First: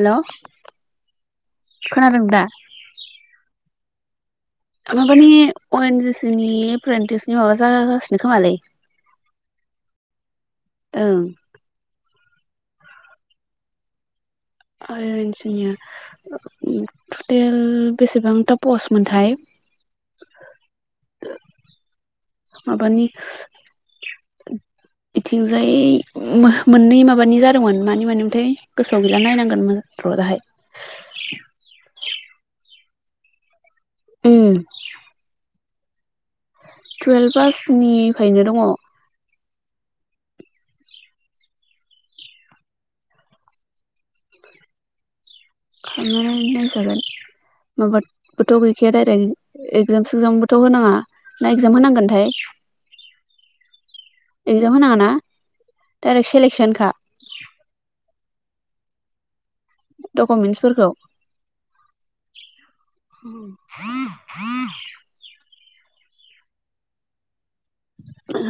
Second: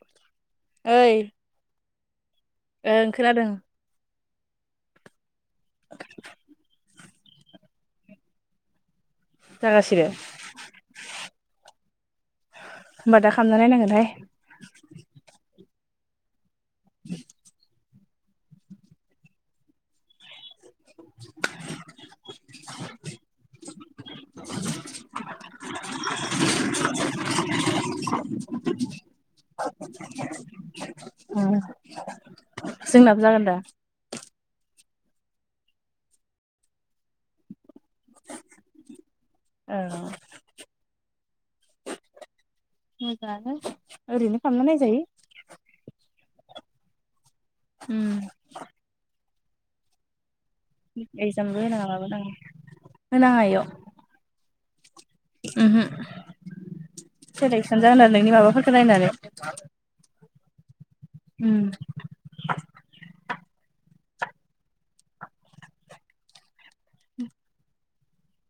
हेल' ओइ खोनादों दा ओ ओं खोनादों माबानि अ एनज सि नि एप्रेन्टिक्सनि माबा जागासिनो खोमालै जाखाासिनो ओं होमबा दा खालामना नायनांगोनहाय [unintelligible] आरो जो टटेल बेसेबांथा पस मोनथाय माबानि यिथिंजाय मोननै माबानि जादोंमोन मानि मानिमोनथाय गोसोआव गैला नायनांगोन [unintelligible] दाहाय जोंनाबो जागोन दा ओम टुवेल्भ पासनिफ्रायनो दङ औ मोजाङानो ओरैनो खालामना नायजायो खालामनानै नायजागोन उम माबाबोथ' गैखाया डाइरेक्ट एक्जाम सेक्जामबोथ थ' होनाङा ना एगजामबो इक्जाम होनाङा माबो होनांगोनथाय नाङा होनाङा इयाव एक्जाम होनाङा ना ओमहो डाइरेक्ट सेलेकसनखा सेलेकसन जागोन आरो नोंनि माबाफोरखौ नायनानै दकमेन्टसफोरखौ उम [inaudible]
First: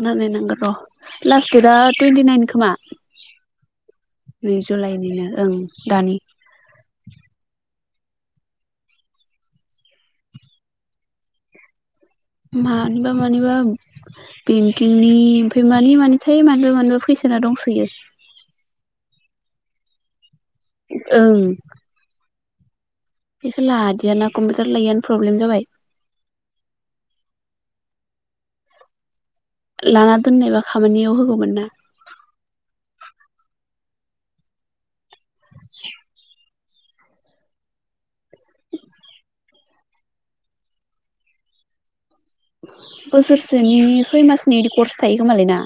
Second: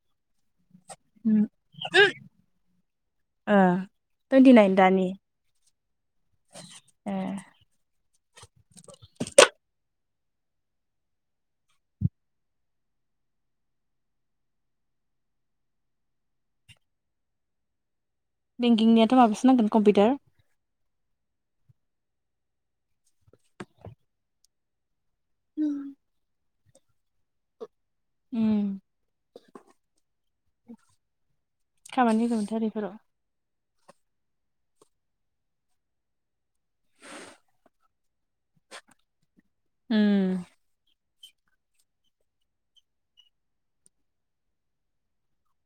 नायनांगोन र' उम लास्ट डेटआ टुइन्टिनाइन खोमा ओ टुइन्टि नै नाइन दानि जुलाइनिनो ओं दानि ए [inaudible] मानिबा मानिबा बेंकिंनि ओमफाय मानि मानिथाय मानिबा मानिबा फैसोना दंसोयो बेंकिंनियाथ' माबासो नांगोन कम्पिउटार ओं बेखौ लादियाना कम्पिउटार लायैयनो प्रब्लेम जाबाय उम लाना दोननायबा खामानियाव होगौमोन ना खामानि होगौमोनथ' आरो एफोराव [inaudible] उम बोसोरसेनि सय मासनि बिदि कर्स थायो खोमालै ना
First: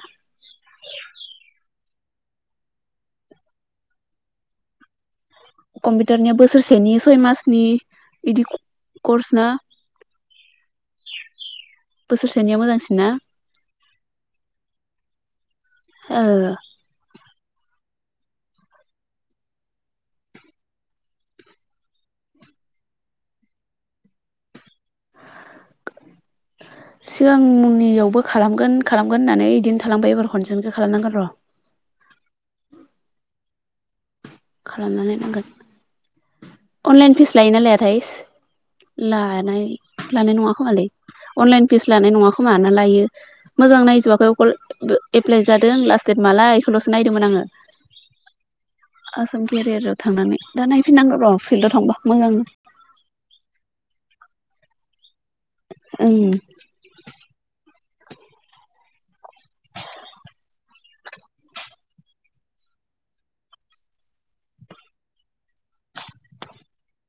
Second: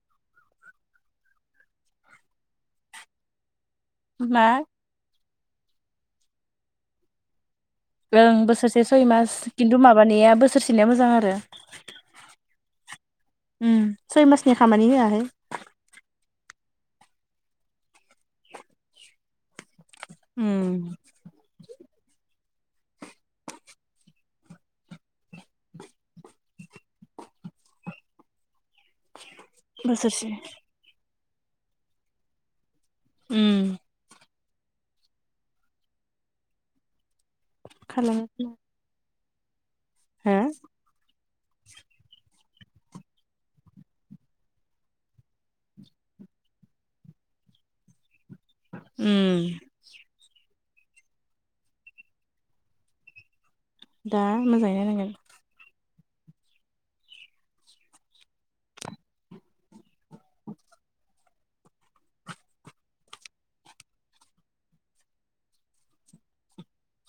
मा कम्पिउटारनिया बोसोरसेनि सय मास ओं बोसोरसे सय मास किन्थु माबानाया बोसोरसेनिया मोजां आरो बोसोरसेनिया मोजांसिन ना उम सय मासनि खामानि होआहाय ओ उम [unintelligible] सिगांनियावबो खालामगोन खालामगोन होननानै बिदिनो थालांबाय एबार खनसेनिखौ खालामनांगोन र' उम खालामना नायनांगोन अनलाइन फिस लायो ना लायाथाय खालामो हो लानाय लानाय नङा खोमालै अनलाइन फिस लानाय नङा खोमा लायो मोजां नायजोबाखै अकल एप्लाइ जादों लास्ट देट मालाय बेखौल'सो नायदोंमोन आङो आसाम केरियाराव थांनानै दा नायफिननांगौ र' फिल्डआव थांबा मोजांनो दा मोजाङैनो नायनांगोन ओं [unintelligible] [unintelligible]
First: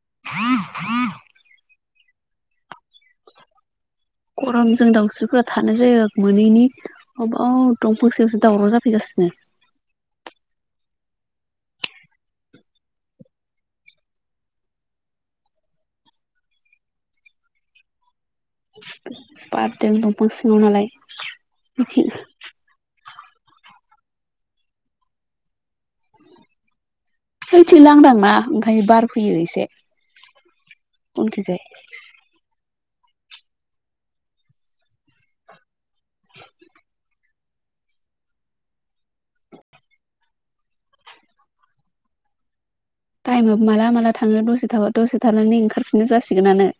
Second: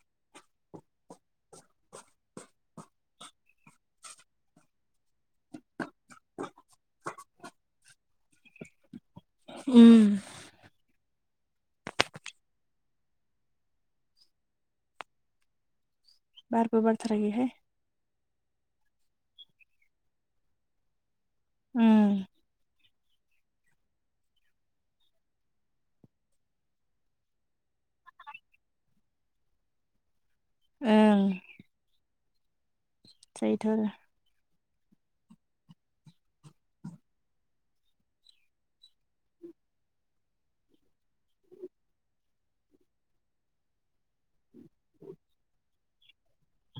[unintelligible] गरमजों दाउस्रिफोरा थानाय जायो मोनैनि अबाव दंफांसेयावसो दावराव जाफैगासिनो उम बारबो बारथाराखैहाय बारदों दंफां सिङाव नालाय ओं जोंनिथिं लांदां ना ओंखायनो बार फैयो एसे उनखि जाय जायोथ' आरो टाइमआबो माला माला थाङो दसे था दसे थानानै ओंखारफिननो जासिगोनानो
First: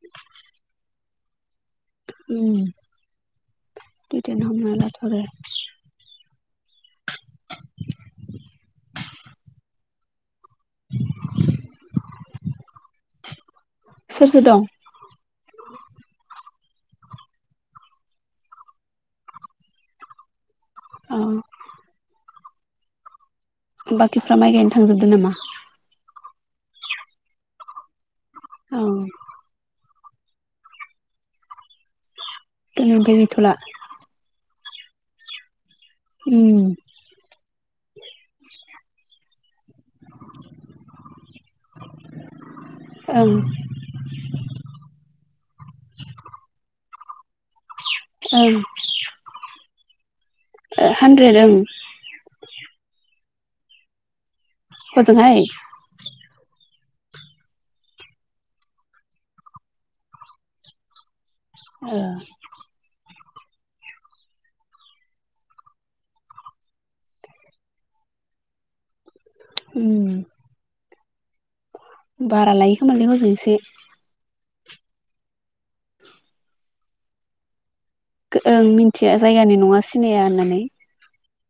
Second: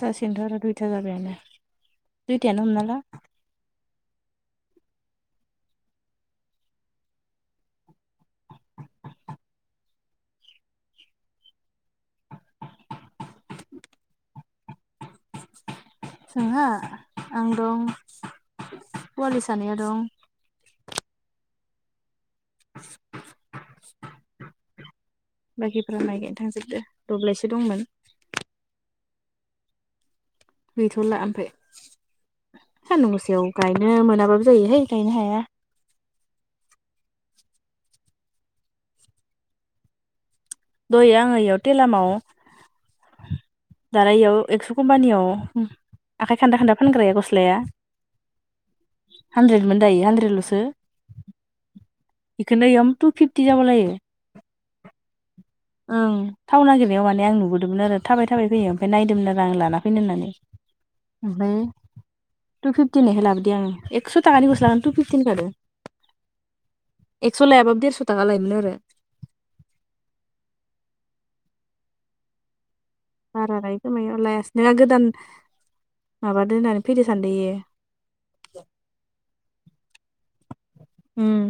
जासिगोनथ' आरो दुइथा जाबायानो दुइथायानो हमना ला दुइटायानो हमना लाथ' आरो [unintelligible] सोर सोर दं जोंहा आं दं पवालि सानैया दं औ [unintelligible] बाखिफ्रा माइ गायनो थांजोबदो नामा बाखिफोरा माइ गायनो थांजोबदो दब्लायसो दंमोन औ गैथ'ला ओमफ्राय सान्दुं दिनैनिफ्राय गोसायाव गैथ'ला गायनो मोनाबाबो जायोहाय गायनो हाया उम दहाय आङो इयाव थेलामाव ओं दालाय इयाव एक्स' कम्पानियाव आखाइ खान्दा खान्दा फानग्राया गस्लाया ओं हानद्रेदमोन दायो हानद्रेदल'सो हानद्रेद ओं बेखौनो इयाव टु फिफ टि जाबालायो हजोंहाय ओं थाव नागिरनायाव माने आं नुबोदोंमोन आरो थाबाय थाबाय फैयो ओमफ्राय नायदोंमोन आरो आं लाना फैनो होननानै [inaudible] ओमफ्राय ओ टु फिफ्टिनिखो लाबोदो आङो एक्स' थाखानि गस लानानै टु फिफटिन खादो एक्स लायाबाबो देरस थाखा लायोमोन आरो उम बारा लायो खोमालै हजों एसे बारा लायो गोमायाव लायासै नङा गोदान माबादो होननानै फैद सानदों इयो ओं मिथिया जायगानि नङा सिनाया होननानै उम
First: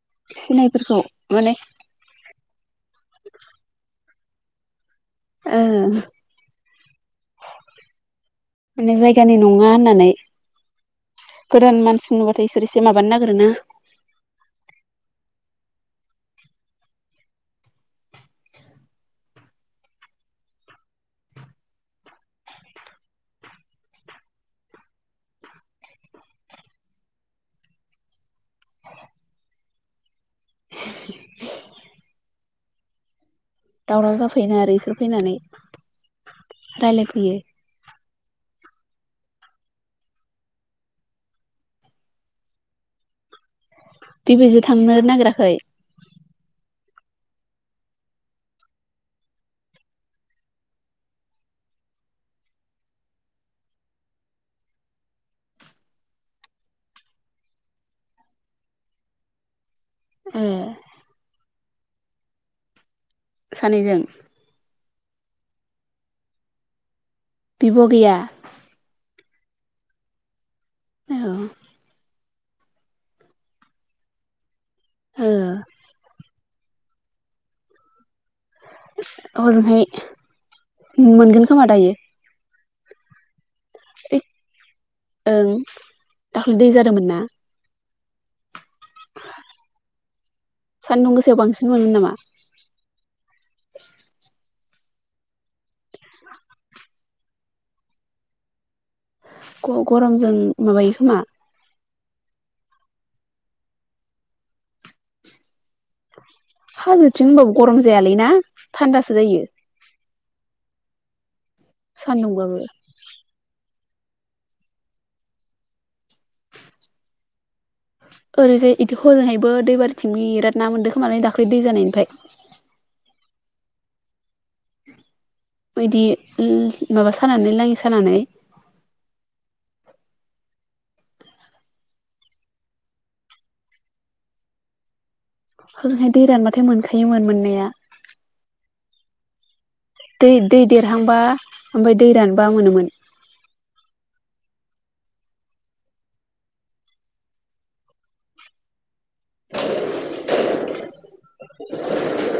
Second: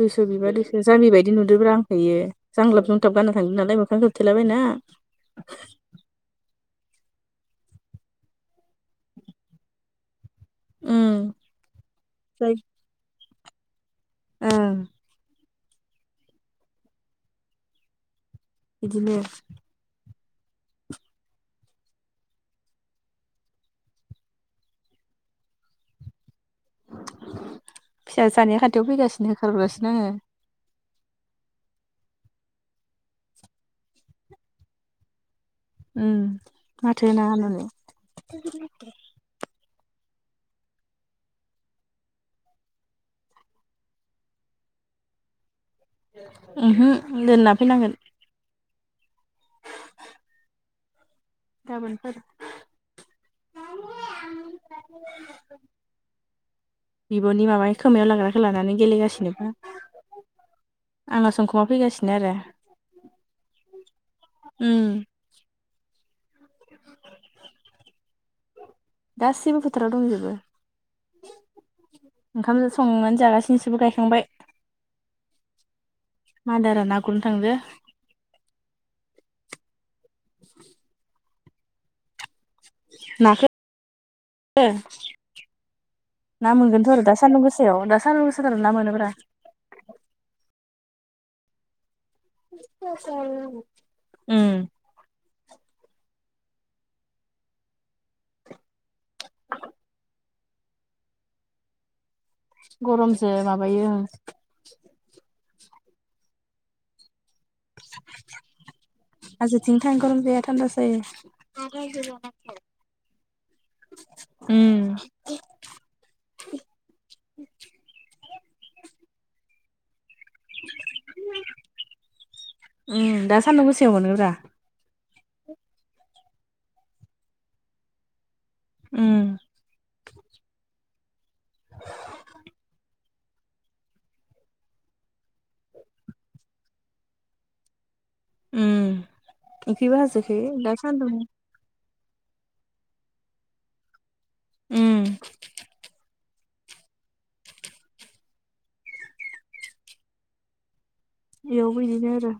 दुइस बिबा दुइस सिनायफोरखौ जामिबायायदि माने नुदोंब्रा आंखो इयो जांलाब जुंथ्लाब गाना थाङोन नालाय मोखांखौ खिथलाबायना ओ माने जायगानि नङा होननानै उम गोदान मानसि नुबाथाय जाय इसोर एसे माबानो नागिरोनो ओं बिदिनोे फिसा सानै खाथियाव फैगासिनो होखारगासिनो आङो दावराव जाफैनो आरो इसोर फैनानै उम माथो होनाङा रायलायफैयो होननानै बेबायदि थांनो नागिराखै उहो दोनना फैनांगोन गाबोनफोर [inaudible] बिबनि माबानि खोमायाव लाग्राखौ लानानै गेलेगासिनोबो ए आंना सोंखुमा फैगासिनो आरो सानैजों उम [inaudible] बिब गैया गासैबो फोथाराव दंजोबो औ ओंखाम संनानै जागासिनोसोबो गायखांबाय ओ मा होनो आरो ना गुरनो थादों हजोंहाय मोनगोन खोमा दायो नाखो ओइ ओं ना दाख्लै दै मोनगोनथ जादोंमोन आरो दा ना सान्दुं गोसायाव द सानदुं गोसाबा ना मोनोब्रा सान्दुं गोसायाव बांसिन मोनो नामा उम गरमजों माबायो खोमा गरमजों माबायो हाजोथिं होनबाबो गरम जायालैना थान्दासो जायो हाजोथिं थां गरम जाया थान्दासो जायो सान्दुंबाबो उम ओरैजाय इदि हजोंहैबो दैबारिथिंबो बिराद ना मोनदों खोमालाय दाख्लै दै जानायनिफ्राय उम दा सान्दुं गोसेआव मोनोब्रा बिदि माबा सानानै लाङि सानानै उम [inaudible] हजोंहाय दै रानबाथाय मोनखायोमोन मोननाया ओ उखैबा दै हाजोखो दै द देरहांबा सान्दोंमोन ओमफ्राय दै रानबा मोनोमोन उम [inaudible] बेयाव इदिनो आरो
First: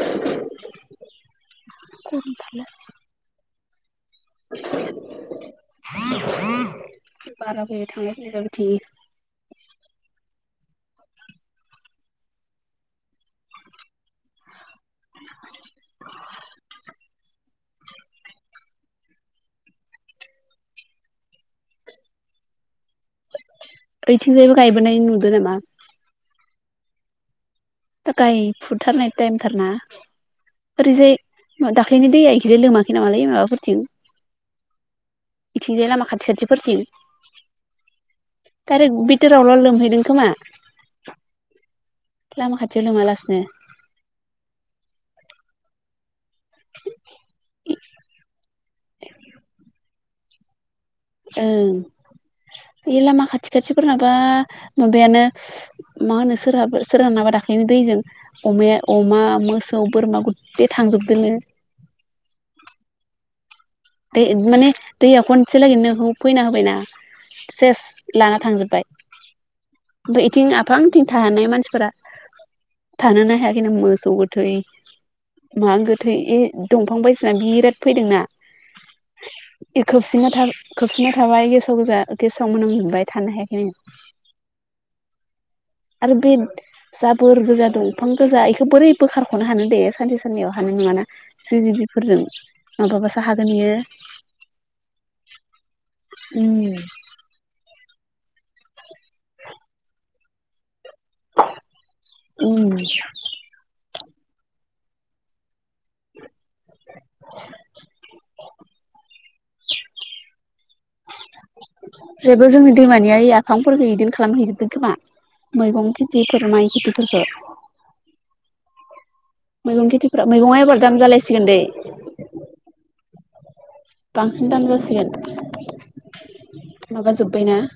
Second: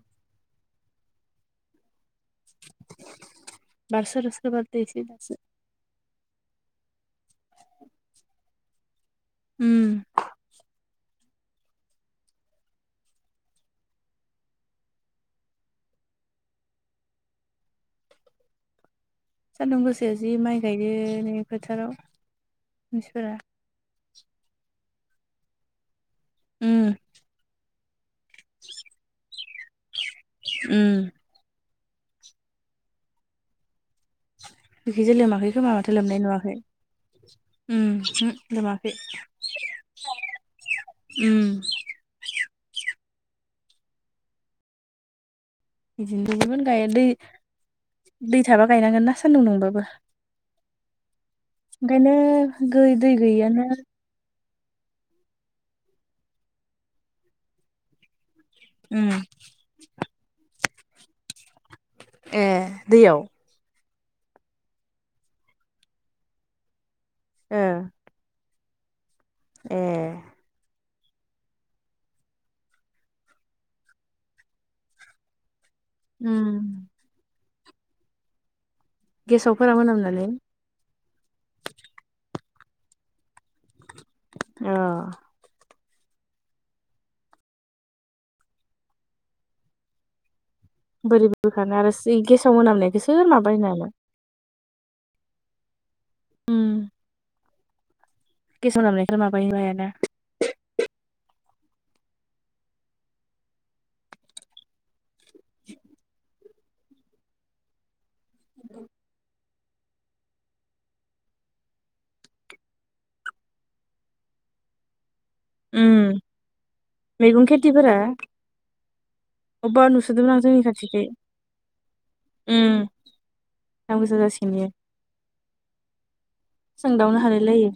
[unintelligible] बारस रसखौ बद इसै दासो बाराबो थांलाय फैलाय जाबाय थायो उम सानदुं गोसायाव जि माइ गायदों नै फोथाराव मानसिफोरा ओइथिंजायबो गायबोनाय नुदो नामा ओ गाय फुथारनाय टाइमथारना ओरैजाय दाख्लैनि दैया इखिजाया लोङाखै नामालै माबाफोरथिं बेखैजाय लोमाखै खोमा इथिंजाय माथो लामा लोमनाय खाथि नुवाखै खाथिफोरथिं लोमाखै दारेक बिथोरावल' लोमहैदों खोमा उम लामा खाथियाव लोमालासिनो बिदिनो दुबोमोन ग दै दै थाबा गायनांगोन ना सान्दुं दुंबाबो ओं ओंखायनो गै बे दै लामा खाथि गैयियानो खाथिफोरनाबा माबायानो मा होनो सोरहाबो सोरहा नाबा दाख्लैनो दैजों अमाया अमा मोसौ बोरमा गे थांजोबदङो ए दैयाव दै माने दैया खनसे लागैनो फैना होबायना ओ सेस लाना थांजोबबाय ए ओमफ्राय इथिं आफां बिथिं थानायानाय मानसिफोरा थानोनो हायाखै न मोसौ गोथै मा गोथै ए दंफां बायसिना बिराद फैदोंना गेसावफोरा मोनाम नानैलाय साबसिनना थाबाय गेसाव गोजा गेसाव मोनां मोनबाय थानो हायाखै अ आरो बे जाबोर गोजा दंफां गोजा बेखौ बोरै बोखारारख'नो हानो दे सानसे साननैयाव हानाय नङा ना बोरै बोखानो आरो गेसाव मोनामनायखौ सोर हागोन माबायो बियो नालाय गेसाव नालाय ओमफ्राय माबैबायानो उम [inaudible] [inaudible] [inaudible] जेबो जोंनि दैमानिया आफांफोरखौ बिदिनो खालामहैजोबबाय खोमा मैगं उम खेथि फोर माय खेथिफोरखौ मैगं खेथिफोरा अबेबा मैगं खेथिफोरा नुसोदोंमोन आं मैगङा जोंनि एबार दाम खाथिखै जालायसिगोन दैे दाम गोसा बांसिन जासिगोन दाम बेयो जासिगोन माबा सोंदावनो जोब्बायना हालायलायो